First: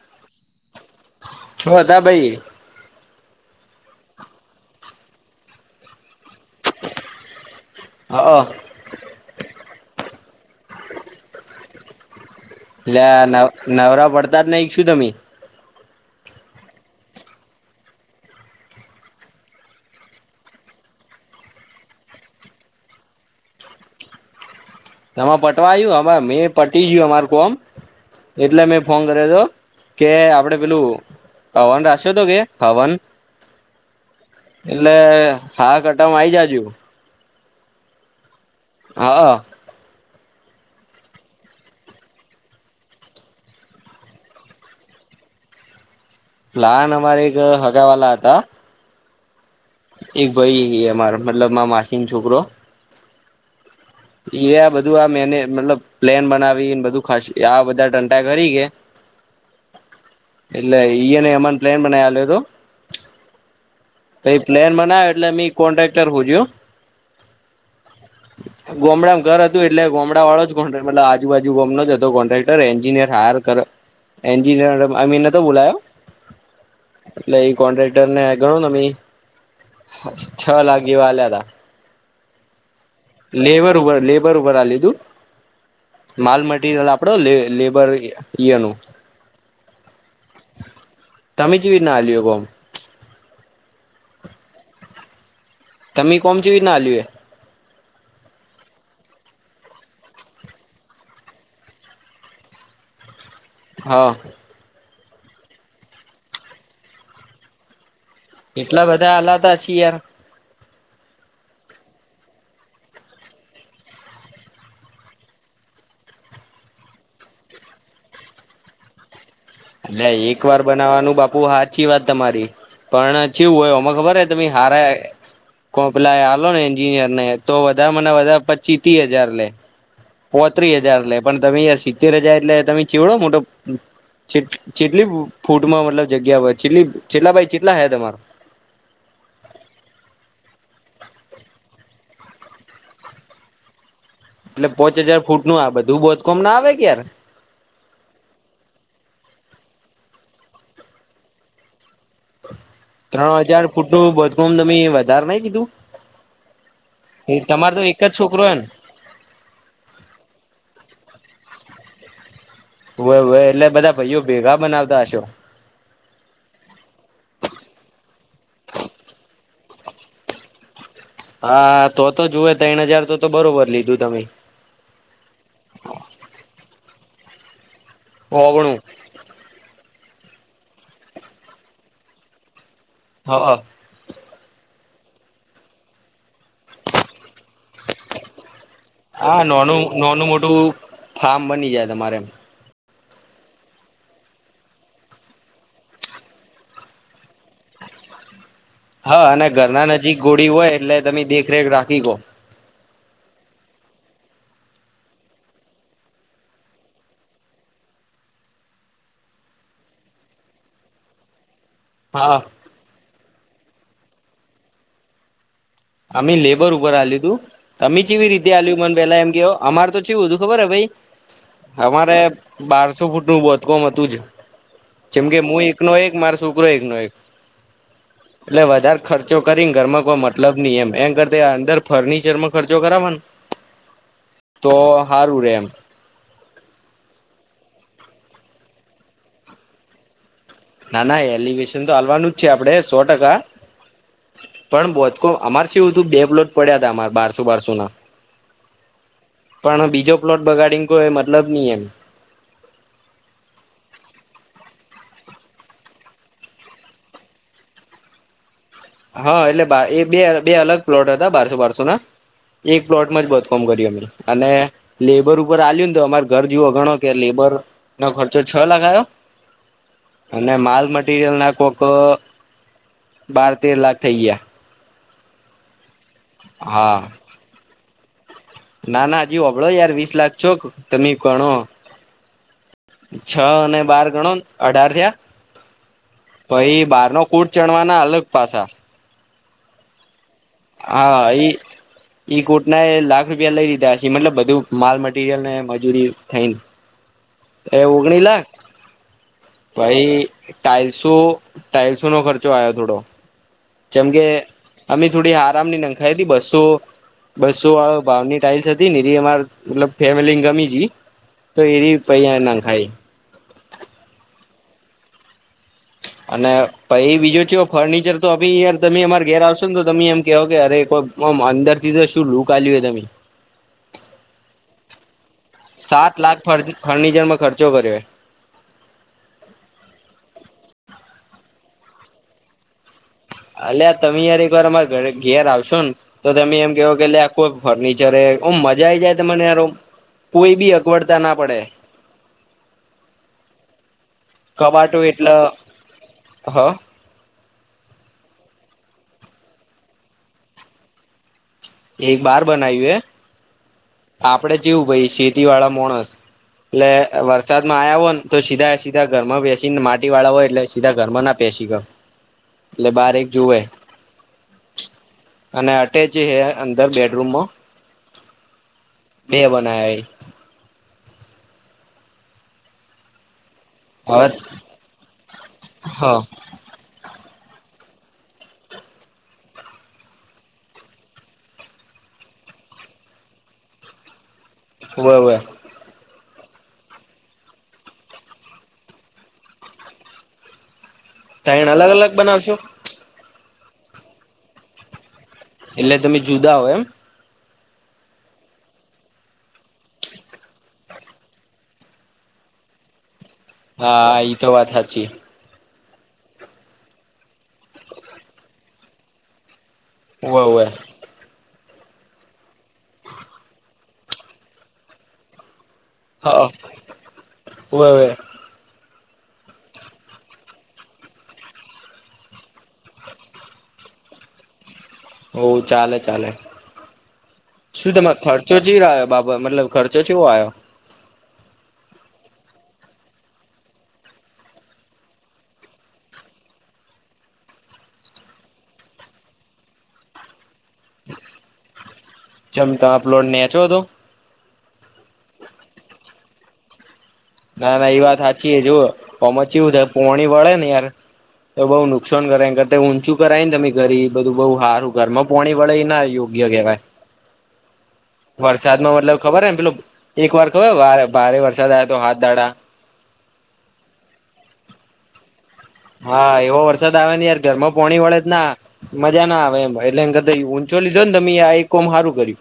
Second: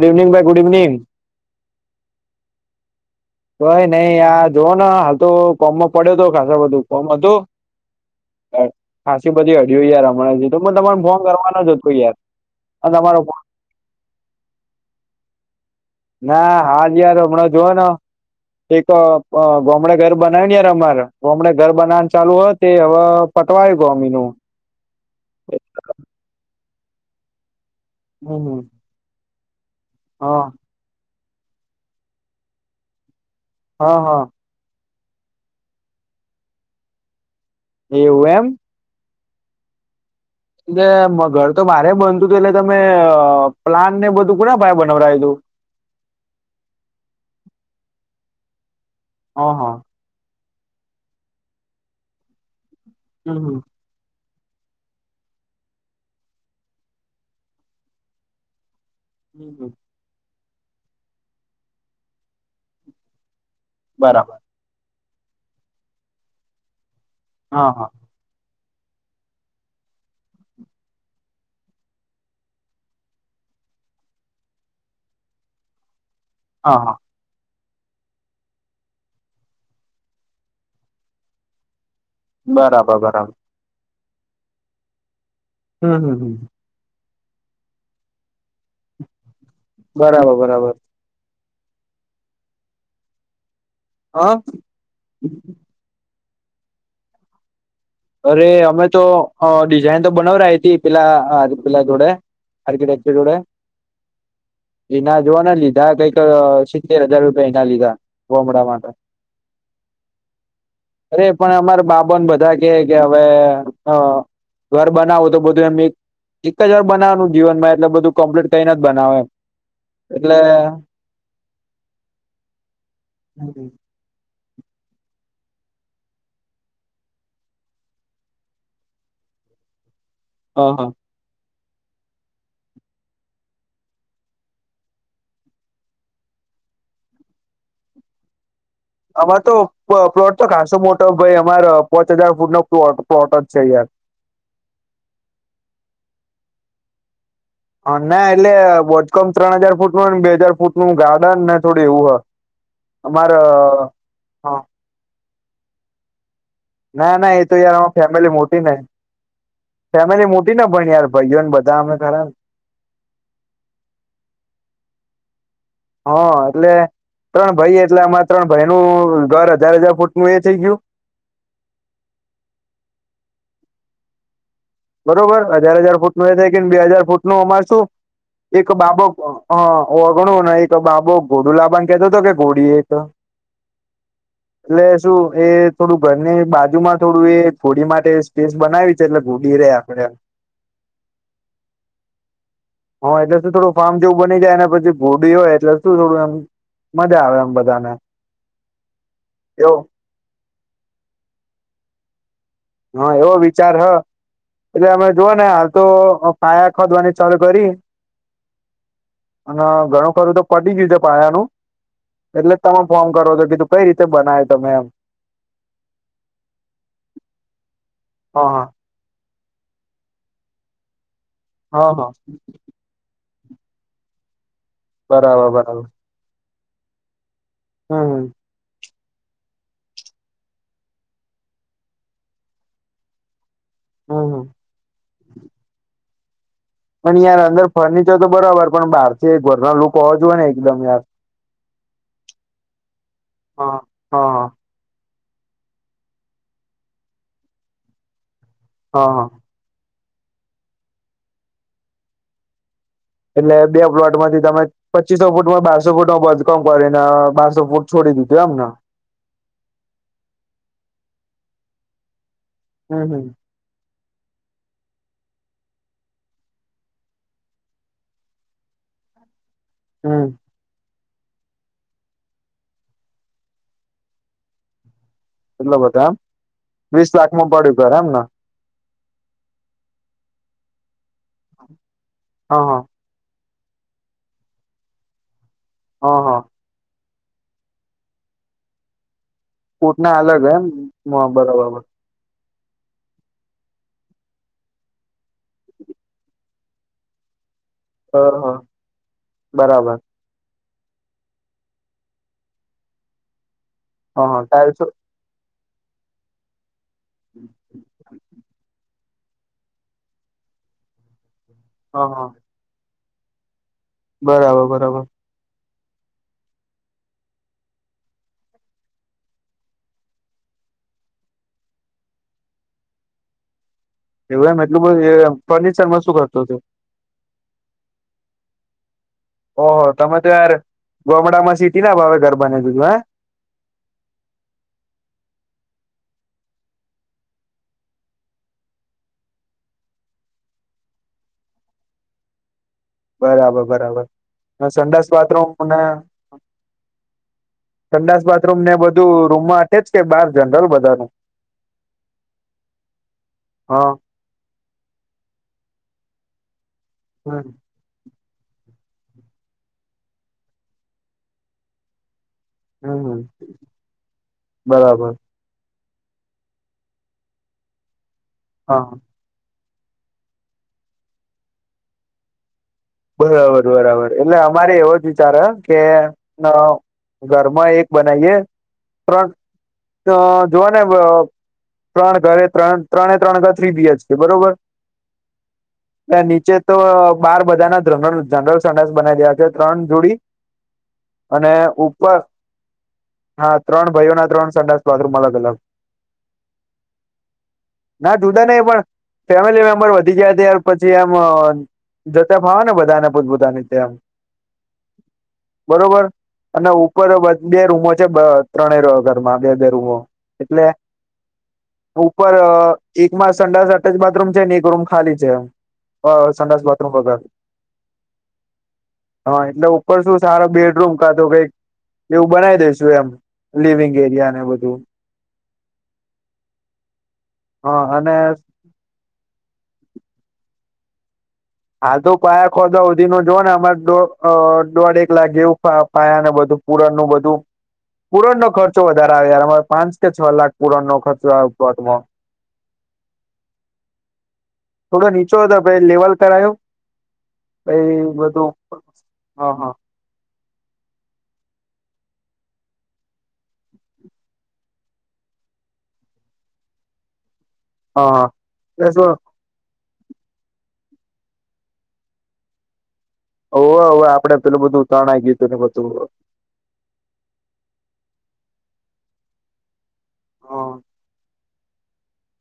Good evening ભાઈ good evening છો હતા ભાઈ. ભ નહી જોઓ હાલ તો કોમો પડ્યો હતો ખાસો બધું કોમ હતું. ખાંસી બધી હડિય યાર હમણાંજી તો તમાને ફોન કરવાનો જત કો યાર. અને એટલે તમારો ફોન નવ નવરા પડતા જ ન શું તમે? ના હાલ યાર હમણાં જોવનો. એક ગમડે ઘર બનાવી ને યાર અમારે ગમડે ઘર બનાવવા ચાલુ હોય તે હવે પટવાય ગો અમીનુંું. એમાં પટવા આવું મેં પટી ગયું અમાર કોમ હમ એટલે મેં ફોન કર્યો હતો. કે હા આપડે પેલું હવન રા્યો તો કે હવન. હા હા. એટલે હા કટમાં આ આવી જાજુ. એવું એમ. હા. એટલે ઘર તો મારે બનતું હતું એટલે તમે પ્લાન ને બધું કોુના પાઈ બનવડય હતું. પ્લાન અમારે એક હગા વાલા હતા હ હ. એક ભાઈ અમા મતલબ માં માસીન છોકરો. હમ હા. એ આ બધું આ મેને મતલબ પ્લેન બનાવીને બધું ખ આ બધા ટંટા કરી કે. હમ હમ. એટલે ઈને એમાંને પ્લેન બનાલ તોું. પ બરાબર પ્લેન બનાવ એટલે અમે કોન્ટ્રાક્ટર હ જોું. હા હા. ગોમડામાં ઘર હતું એટલે ગામમડા વાળો જ કો મતલ આજુબજુ ગમ ન હતો કોન્ટ્રકર એન્જિનિયર હાર એન્ અમીન નતો બોલાયો હા હા. એટલે એ કોન્ટ્રાક્ટર ને ગણો ન છ લાખ જેવા હલ્યા તા. બરાબર બરાબર. લેબર લીધું હમ હમ હમ માલ મરયલ આપડો લેબર. બરાબર બરાબર. તમી ચેવી ના [unintelligible] હા. તમે કોમ ચેવી રીતના આંલુ એ. અરે અમે તો ડિઝાઇન તો બનાવરી તી પેલા પેલા જોડે. [unintelligible] હા. એના જોવોને લીધા કંઈક સિત્તેર હજાર રૂપિયા એના લીધા. ગોમડા એટલા માટે બધા આલ્યા તા છી યાર અરે પણ અમારે બાબને બધા. કે કે હવે ઘર બનાવું તો બધું એમ. એક જ વાર બનાવનું જીવન માં એટલે બધું કમ્પ્લીટ કઈને જ બનાવ એમ. અ એટલે એક વાર બનાવાનું બાપુ સાચી વાત તમારી પણ ચેવું હોય હ અને ખબર. તમે હારા. કોન્ટ્રેક્ટ આલોને એન્જિનિયર ને તો વધારેમાં વધારે પંચી તી હજાર લે. પોત્રીસ હા હજાર, લે પણ તમેયાર સિત્તેર હજાર એટલે તમે ચીવડો મોટો જેટલી ફૂટમાં મતલબ જગ્યા, હોયટલી ચેટલા ભાઈ ચેટલા હ તમારે અમાર, તો પ્લોટ તો ખાસો મોટો ભાઈ અમાર પોંચ હજાર, ફૂટ નો પ્લોટ જ છે યાર એટલે પોચ હજાર, ફૂટ નું આ બધું બોધકોમ ના આવે યાર હ, ના એટલે બોધકામ ત્રણ હજાર, ફૂટ નું બે હજાર, ફૂટ નું ગાર્ડન ને એવું હ અમારે ત્રણ હજાર ફૂટ નું, બોધકામ હા તમે વધારે નઈ કીધું ના, ના એ તો તમારે યાર આ એક જ ફેમિલી છોકરો હે મોટી ને ફેમિલી મોટીને, પણ યાર ભાઈઓને બધા અમે ખરા હોય, હોય એટલે બધા ભાઈઓ, ભેગા બનાવતા હશો હા, એટલે ત્રણ ભાઈ એટલે, આમાં ત્રણ ભાઈનું ઘર હજાર, હજાર ફૂટ નું એ થઇ ગયું હા, તો તો જુએ, ત્રણ હજાર તો તો બરોબર લીધું તમે બરોબર હજાર, હજાર ફૂટ નો એ થાય, કે બે હજાર ફૂટ નું અમાર શું એક ઓગણું બાબો ઓગણું, એક બાબુ ઘોડુ લાબાનો કેતો હતો, કે ઘોડી એક હા. એટલે શું એ થોડું ઘરની બાજુમાં, થોડું એ ઘોડી માટેે બનાવી છે, એટલે ઘોડી રે નાનું, આપડે નાનું મોટું ફાર્મ બની જાય, તમારે હા, એટલે શું થોડું ફાર્મ જેવું બની જાય, અને પછી ઘોડી હોય, એટલે શું થોડું એમ મજા આવે, એમ બધાને હા, અને એવો ઘરના નજીક ઘોળી હોય, એટલે તમે દેખરેખ રાખી શકો હા, એવો વિચાર હ એટલે અમે જોઓ ને હાલ, તો પાયા ખોદવાની ચાલુ કરી અને ઘણું ખરું, તો ખોદી ગયું છે, પાયાનું હા એટલે, તમે ફોન કરો, તો કીધું કઈ રીતે બનાય તમે એમ અમે લેબર ઉપર આલ્યું, તું તમે કેવી હા રીતે હા આલ્યું મને પેલા એમ કે અમારે, તો ચેવું હતુ, ખબર ભાઈ હા હા અમારે બારસો ફૂટ બોધકોમ હતું, જ જેમકે બરાબર હું, એક બરાબર નો એક મારો છોકરો એક નો એક હમ હમ એટલે વધારે ખર્ચો કરીને ઘરમાં કોઈ, મતલબ નહી, એમ એના કરતા અંદર ફર્નિચરમા ખર્ચો કરાવવાનો હમ હમ તો સારું રે એમ પણ યાર અંદર ફર્નિચર, તો બરાબર પણ બાર થી. એક ઘરનો લુક હોવુ જોહોય ને એકદમ યાર ના ના એલિવેશન તો હાલવાનું જ છે, આપડે સો ટકા હા હા હા પણ બોધકામ અમાર શું હતું, બે પલોટ પડ્યા હતા, અમારા બારસો બારસો ના હા પણ બીજો પ્લોટ બગાડીને કોઈ, મતલબ નહી, એમ એટલે બે પ્લોટમાંથી તમે પચીસો ફૂટમા બારસો, ફૂટ ન બદકમ કરીને બારસો ફૂટ છોડી [unintelligible] ના. હા, એટલે એ બે બે અલગ પ્લોટ હતા, બારસો બારસો ના એક હમ પ્લોટમા હમ જ બદકમ કરી્યું, અમે અને લેબર ઉપર આ્યુંને, તો અમારે ઘર જોવો ઘણો કે લેબર ન ખર્ચો છ, લાખ આવ્યો હમ અને માલ મટીરિયલના કોક, બાર તેર લાખ થઈ, ગયા. એટલો, બધ એમ હા વીસ લાખમાં પડ્યું ઘ એમને ના ના હજી, હોબળો યાર વીસ લાખ, છોક તમે કોણો હા, હ છ, અને બાર ગણો અઢાર થયા હ હ પછ, બાર નો કોૂટ ચડવાના, અલગ પાસા કૂટના અલગ, હમ હા એ બરાબબર. ઈ કોટના, એ લાખ રૂપિયા લઈ, લીધાશે મતલબ બધું માલ મટીરિયલ ને મજૂરી થઈને. એ ઓગણી લાખ, હ બરાબર ભાઈ. ટાઈલ્સો ટાાઈલ્સો નો ખર્ચો આયો થોડો જેમ હ કે હ ટાઇલ્સો અમે થોડી હા રામની નંખાઈ હતી બસો બસો વાળ ની ટાઈલ્સ હતી ની જે અમાર મતલબ ફેમેલી ને ગમીતી તો એઈ હ હ પહયા નખાય બરાબર બરાબર [inaudible] અને પહી બીજુ ચુ ફર્નિચર તો અબી યાર તમે અમારે ઘેર આવશો ને તો તમે એમ કેહો કે અરે કો ઓમ અંદર થી તો શું લૂકલ આલ્યું તમે એવદમાં નુ એટલું બધુ એ એમ સાત લાખ ફન ફર્નિચરમાં ખર્ચો કર્યો ઓહ તમે તો યાર ગોમડા માં સીટી ના ભાવે ઘર બનીવી દીધું હે અલેયા તમે યાર એક વાર અમારે ઘરે ઘેર આવશો ને તો તમે એમ કેહો કે એલે આ કોઈ ફર્નિચરે ઓમ મજા આયી જાય તમને યાર ઓમ કોઈ બી અગવડતા ના પડે બરાબર બરાબર ને કબાટો સંડસ એટલે બાથરૂમ ને હ સંડાસ બાથરૂમ ને બધું રૂમમાં અટ્ટાચ્ચજ કે બાર જનરલ બધાનું એક બાર બનાવ્યું હા હે આપણેે જેવું ભઈ સિટી વાળા મોંણસ એટલે હમ વરસાદમાં આયા હો ને તો સીધા સીધા ઘરમાં બેસી ને માટી વાળા હોય એટલે સીધા ઘરમાં ના બેસી જાવ. એટલે હમ હમ. બારીક જુવે બરાબર અને અટેચ હે અંદર બેડરૂમમાં હા ના ઈ બરાબર બરાબર હે એટલે હવે અમારે એવો જ વિચાર હે કે હ અ ઘરમાં એક બનાઈએ ત્રણ અ જોવા ને ત્રણ ઘરે ત્રણ ત્રણે ત્રણ ઘર થ્રી બી એચ કે બરોબર હોવે હોવે નીચે તો બાર બધાના જનરલ જનરલ સંડાસ બનાવી દેવા જોયે ત્રણ જોડી અને ત્રણ અલગ અલગ ઉપર બનાવશો હા ત્રણ ભાઈઓ ના ત્રણ સંડાસ બાથરૂમ અલગ. અલગ એટલે તમે જુદા હો એમ ના જુદા નહી પણ ફેમિલી મેમ્બર વધી ગયા તાર પછી એમ જતા ફાવે ને બધાને પોત હા ઈ તો વાત હાચી બરોબર અને ઉપર બ બે રૂમો છે ત્રણે ઘરમાં બે બે રૂમો હોવે હોવે એટલે ઉપર એકમાં સંડા અટચ બાથરૂમ છે ને એક રૂમ ખાલી છે હ સંડાસ બાથરૂમ વગર હોવેવે હા એટલે ઉપર શું સારા બેડરૂમ કાધો કઈક એવું બનાવી દેસુ એમ લિવિંગ એરિયા ને બધું હો ચાલે ચાલે હા શું અને તમારે ખર્ચો ચીઆયોં બરાબર મતલબ ખર્ચો ચે આયો હાલ તો પાયા ખોદા સુધી નુ જો ને અમારે દોઢ અ એક લાખ જેવું પાયાને બધું પુરણ નું બધું પુરણ નો ખર્ચો વધારે આવે યાર અમારે યાર પાંચ કે છ લાખ પુરાણો ખર્ચો આયો [unintelligible] જેમ તમે પ્લોટ નેચો હતો થોડો નીચો હતો બેડ લેવલ કરાયો ના ના એ પહી વાત બધું હાચી જો આમાં હા ચુ હા હે પોણી વળે ને યાર તો બઉુ નુકસાન કરે એના કરતા ઊંચું કરાય ને તમે ઘરી બધું બહુ સારું ઘર માં પોણી વળે એ ના યોગ્ય યોગ્ય કેવાય હા હા એટલે વરસાદમાં શું મતલબ ખબર એ ને પેલું એક વાર ખબર વા ભારે વરસાદ આયો તો તો હાથ ડાઆ ઓવે ઓવે આપડે પેલું બધું તણાય ગયું તું હા એવો વરસાદ આવે ને યાર ઘરમાં પોણી વળે જ ના મજા ના આવે એમ. લ દ હું ચો લીધો ને તમે આ એક કોમ સારું કર્યું.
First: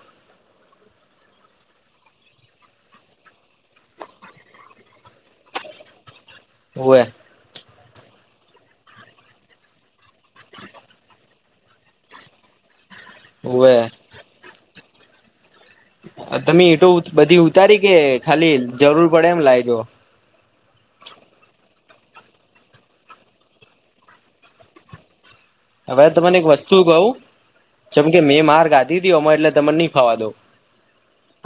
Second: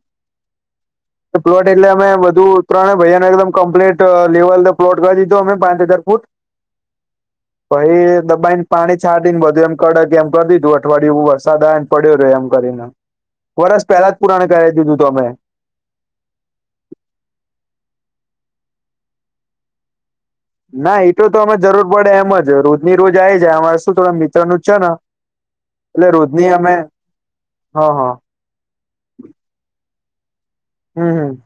પ્લોટ એટલે અમે બધું ઉતરણ ભૈયાને એકદમ કમ્પ્લીટ લેવલ પ્લોટ કરી દીધો અમે પાંચ હજાર ફૂટ. હવે પહિ દબાઈ ને પાણી છાડીને બધું એમ કે કે એમ કરી દીધું અઠવાડયું વ સાદ આવે ને પડ્યો રહે એમ કરીને હોવે વરષ પહેલા જ પુરાણ કરાય દીધું તો અમે. તમે એટું બધી ઉતારી કે ખાલી જરૂર પડે એમ લાયજો. ના એ તો તો અમે જરૂર પડે એમ જ રોજની રોજ આ જાય અમારે શું થ મિત્ર ન જ છે ને હવે એટલે તને એક રોજની અમે વસ્તુ કઉું હા જેમ હા કે મેં માર ગાધી તી અમાં એટલે તમાની થવા દોવ હમ્મ હમ્મ.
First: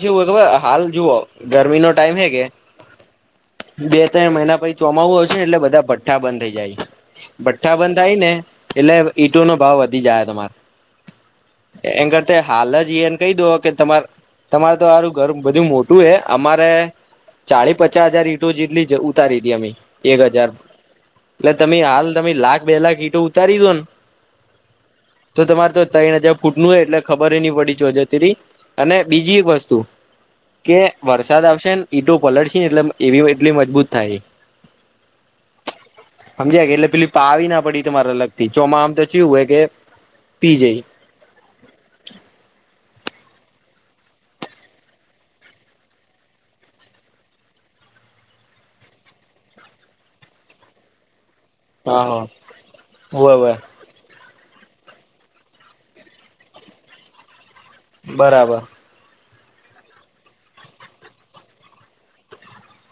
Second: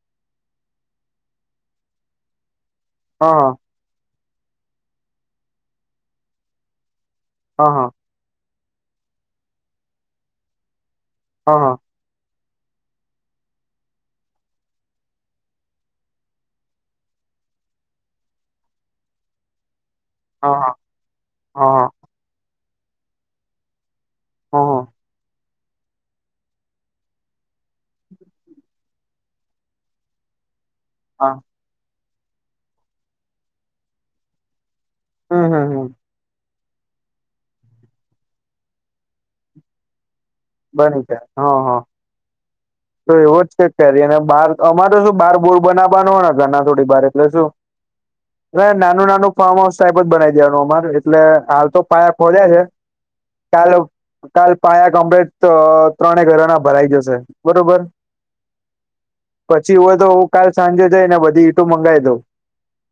જે વગ વા હાલ જુઓ ગરમી નો ટાઈમ હે કે. હા. તે મહિના પછ ચોમાવું હશે ને એટલે બધા ભઠ્ઠા બંધ થઈ જાય હા ભઠ્ઠા હા બંધ થાય ને. એટલે ઈટો નો ભાવ વધી જાય હા હા તમારે એન કર હાલ જ એને કહી દો કે તમા તમારે તો આરું ઘર બધું મોટું હ અમારે ચાળી પચાસ હજાર ઈટો જેટલી જ ઉતારી દે અમે. તેર હજાર હા એટલે હા તમે હા હાલ તમે લાખ બે લાખ ઈટો ઉતારી દો ને. હા હ. તો તમારે તો ત્રણ હજાર ફૂટ નું હોય એટલે ખબર નહી પડી ચજે તરી. અને બીજી એક વસ્તુ કે હા વરસાદ આવશે ને ઈટો પલળશે ને એટલે એવી એટલી મજબૂત થાયએ. હા હા હા. સમજાય કે એટલે પેલી પાવી ના પડી તો તમારે લગતી ચોમાં આમ તો ચવું હોય કે પી જઈ બની જાય હા હા. તો એવો જ ચક કરીએ અને બાર અમારે શું બહાર બોર બનાવવાનો હોને ઘરણા થોડી બાર એટલે શું હવે નાનું નાનું ફાર્મ હાઉસ ટાઈપ જ બનાવી દેવાનું અમાર એટલે. હાલ તો હા પાયા હા ખોલ્યા છે હોય હોય કાલ કાલ પાયા [unintelligible] ત ત્રણે ઘરણા ભરાઈ જશે. બરોબર બરાબર. પછી હોય તો કાલ સાંજે જઈ ને બધી ઈંટું મંગાવી દઉં.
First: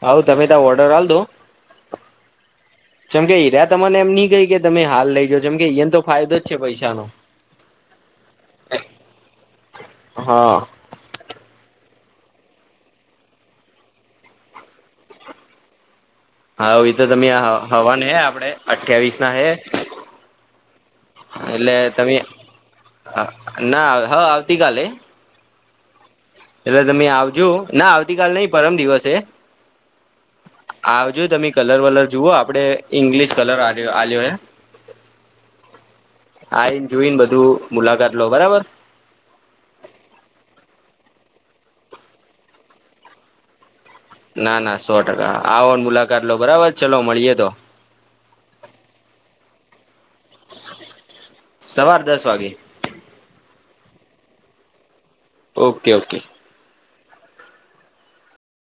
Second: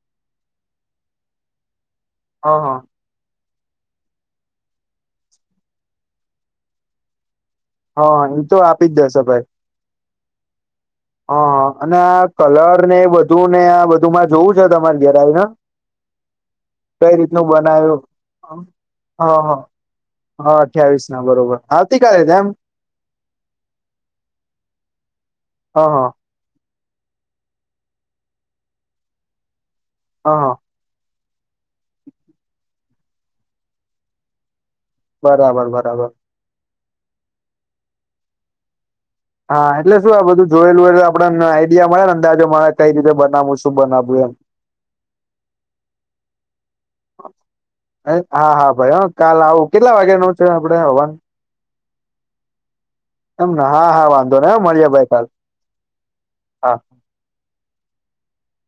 હા તમે ત ઓર્ડર હાલ દો. હા હા જેમકે હઈરા તને એમ નહી કહી કે તમે હાલ લઇ જા જેમકે અહીયા તો ફાયદો જ છે પૈસાનો. હા હ એ તો આપી જ દશે ભાઈ. હા હા અને આ કલર ને બધું ને આ બધુંમાં જોવું છે તમારે ધરે આવીને. હા એ તો કઈ તમે રીતનું હવા બનાવ્યું હવાન હે આપડે અઠ્યાવીસ ના હા હે. હા હા અઠવીસ ના બરોબર એટલે તમે આવતીકાલે તેમ એમ. ના હ આવતીકાલે. હા હા. એટલે તમે આવજો ના આવતીકાલ નઈ પરમ દિવસે એ. હા હા. જો તમે કલર વલર જુઓ આપડે ઇંગ્લિશ કલર આ્યો હે. બરાબર બરાબર. આઈને જોઈને બધું મુલાકાત લો બરાબર. હા એટલે શું આ બધું જોયેલુંયલ આપડને આઈડિયા મળે ને અંદાજો મા કઈ રીતે બનાવું છે. ના ના સો ટકા આવો મુલાકાત લો બરાબર. ચલો મળીએ તો હા હા ભાઈ હ કાલ આવું. કેટલા વાગ્યા નો છે આપણે હવાન સવાર દસ વાગે એમ. હા હા વાંધો નને મળી્યા ભાઈ. કાલ ઓકે ઓકે. હા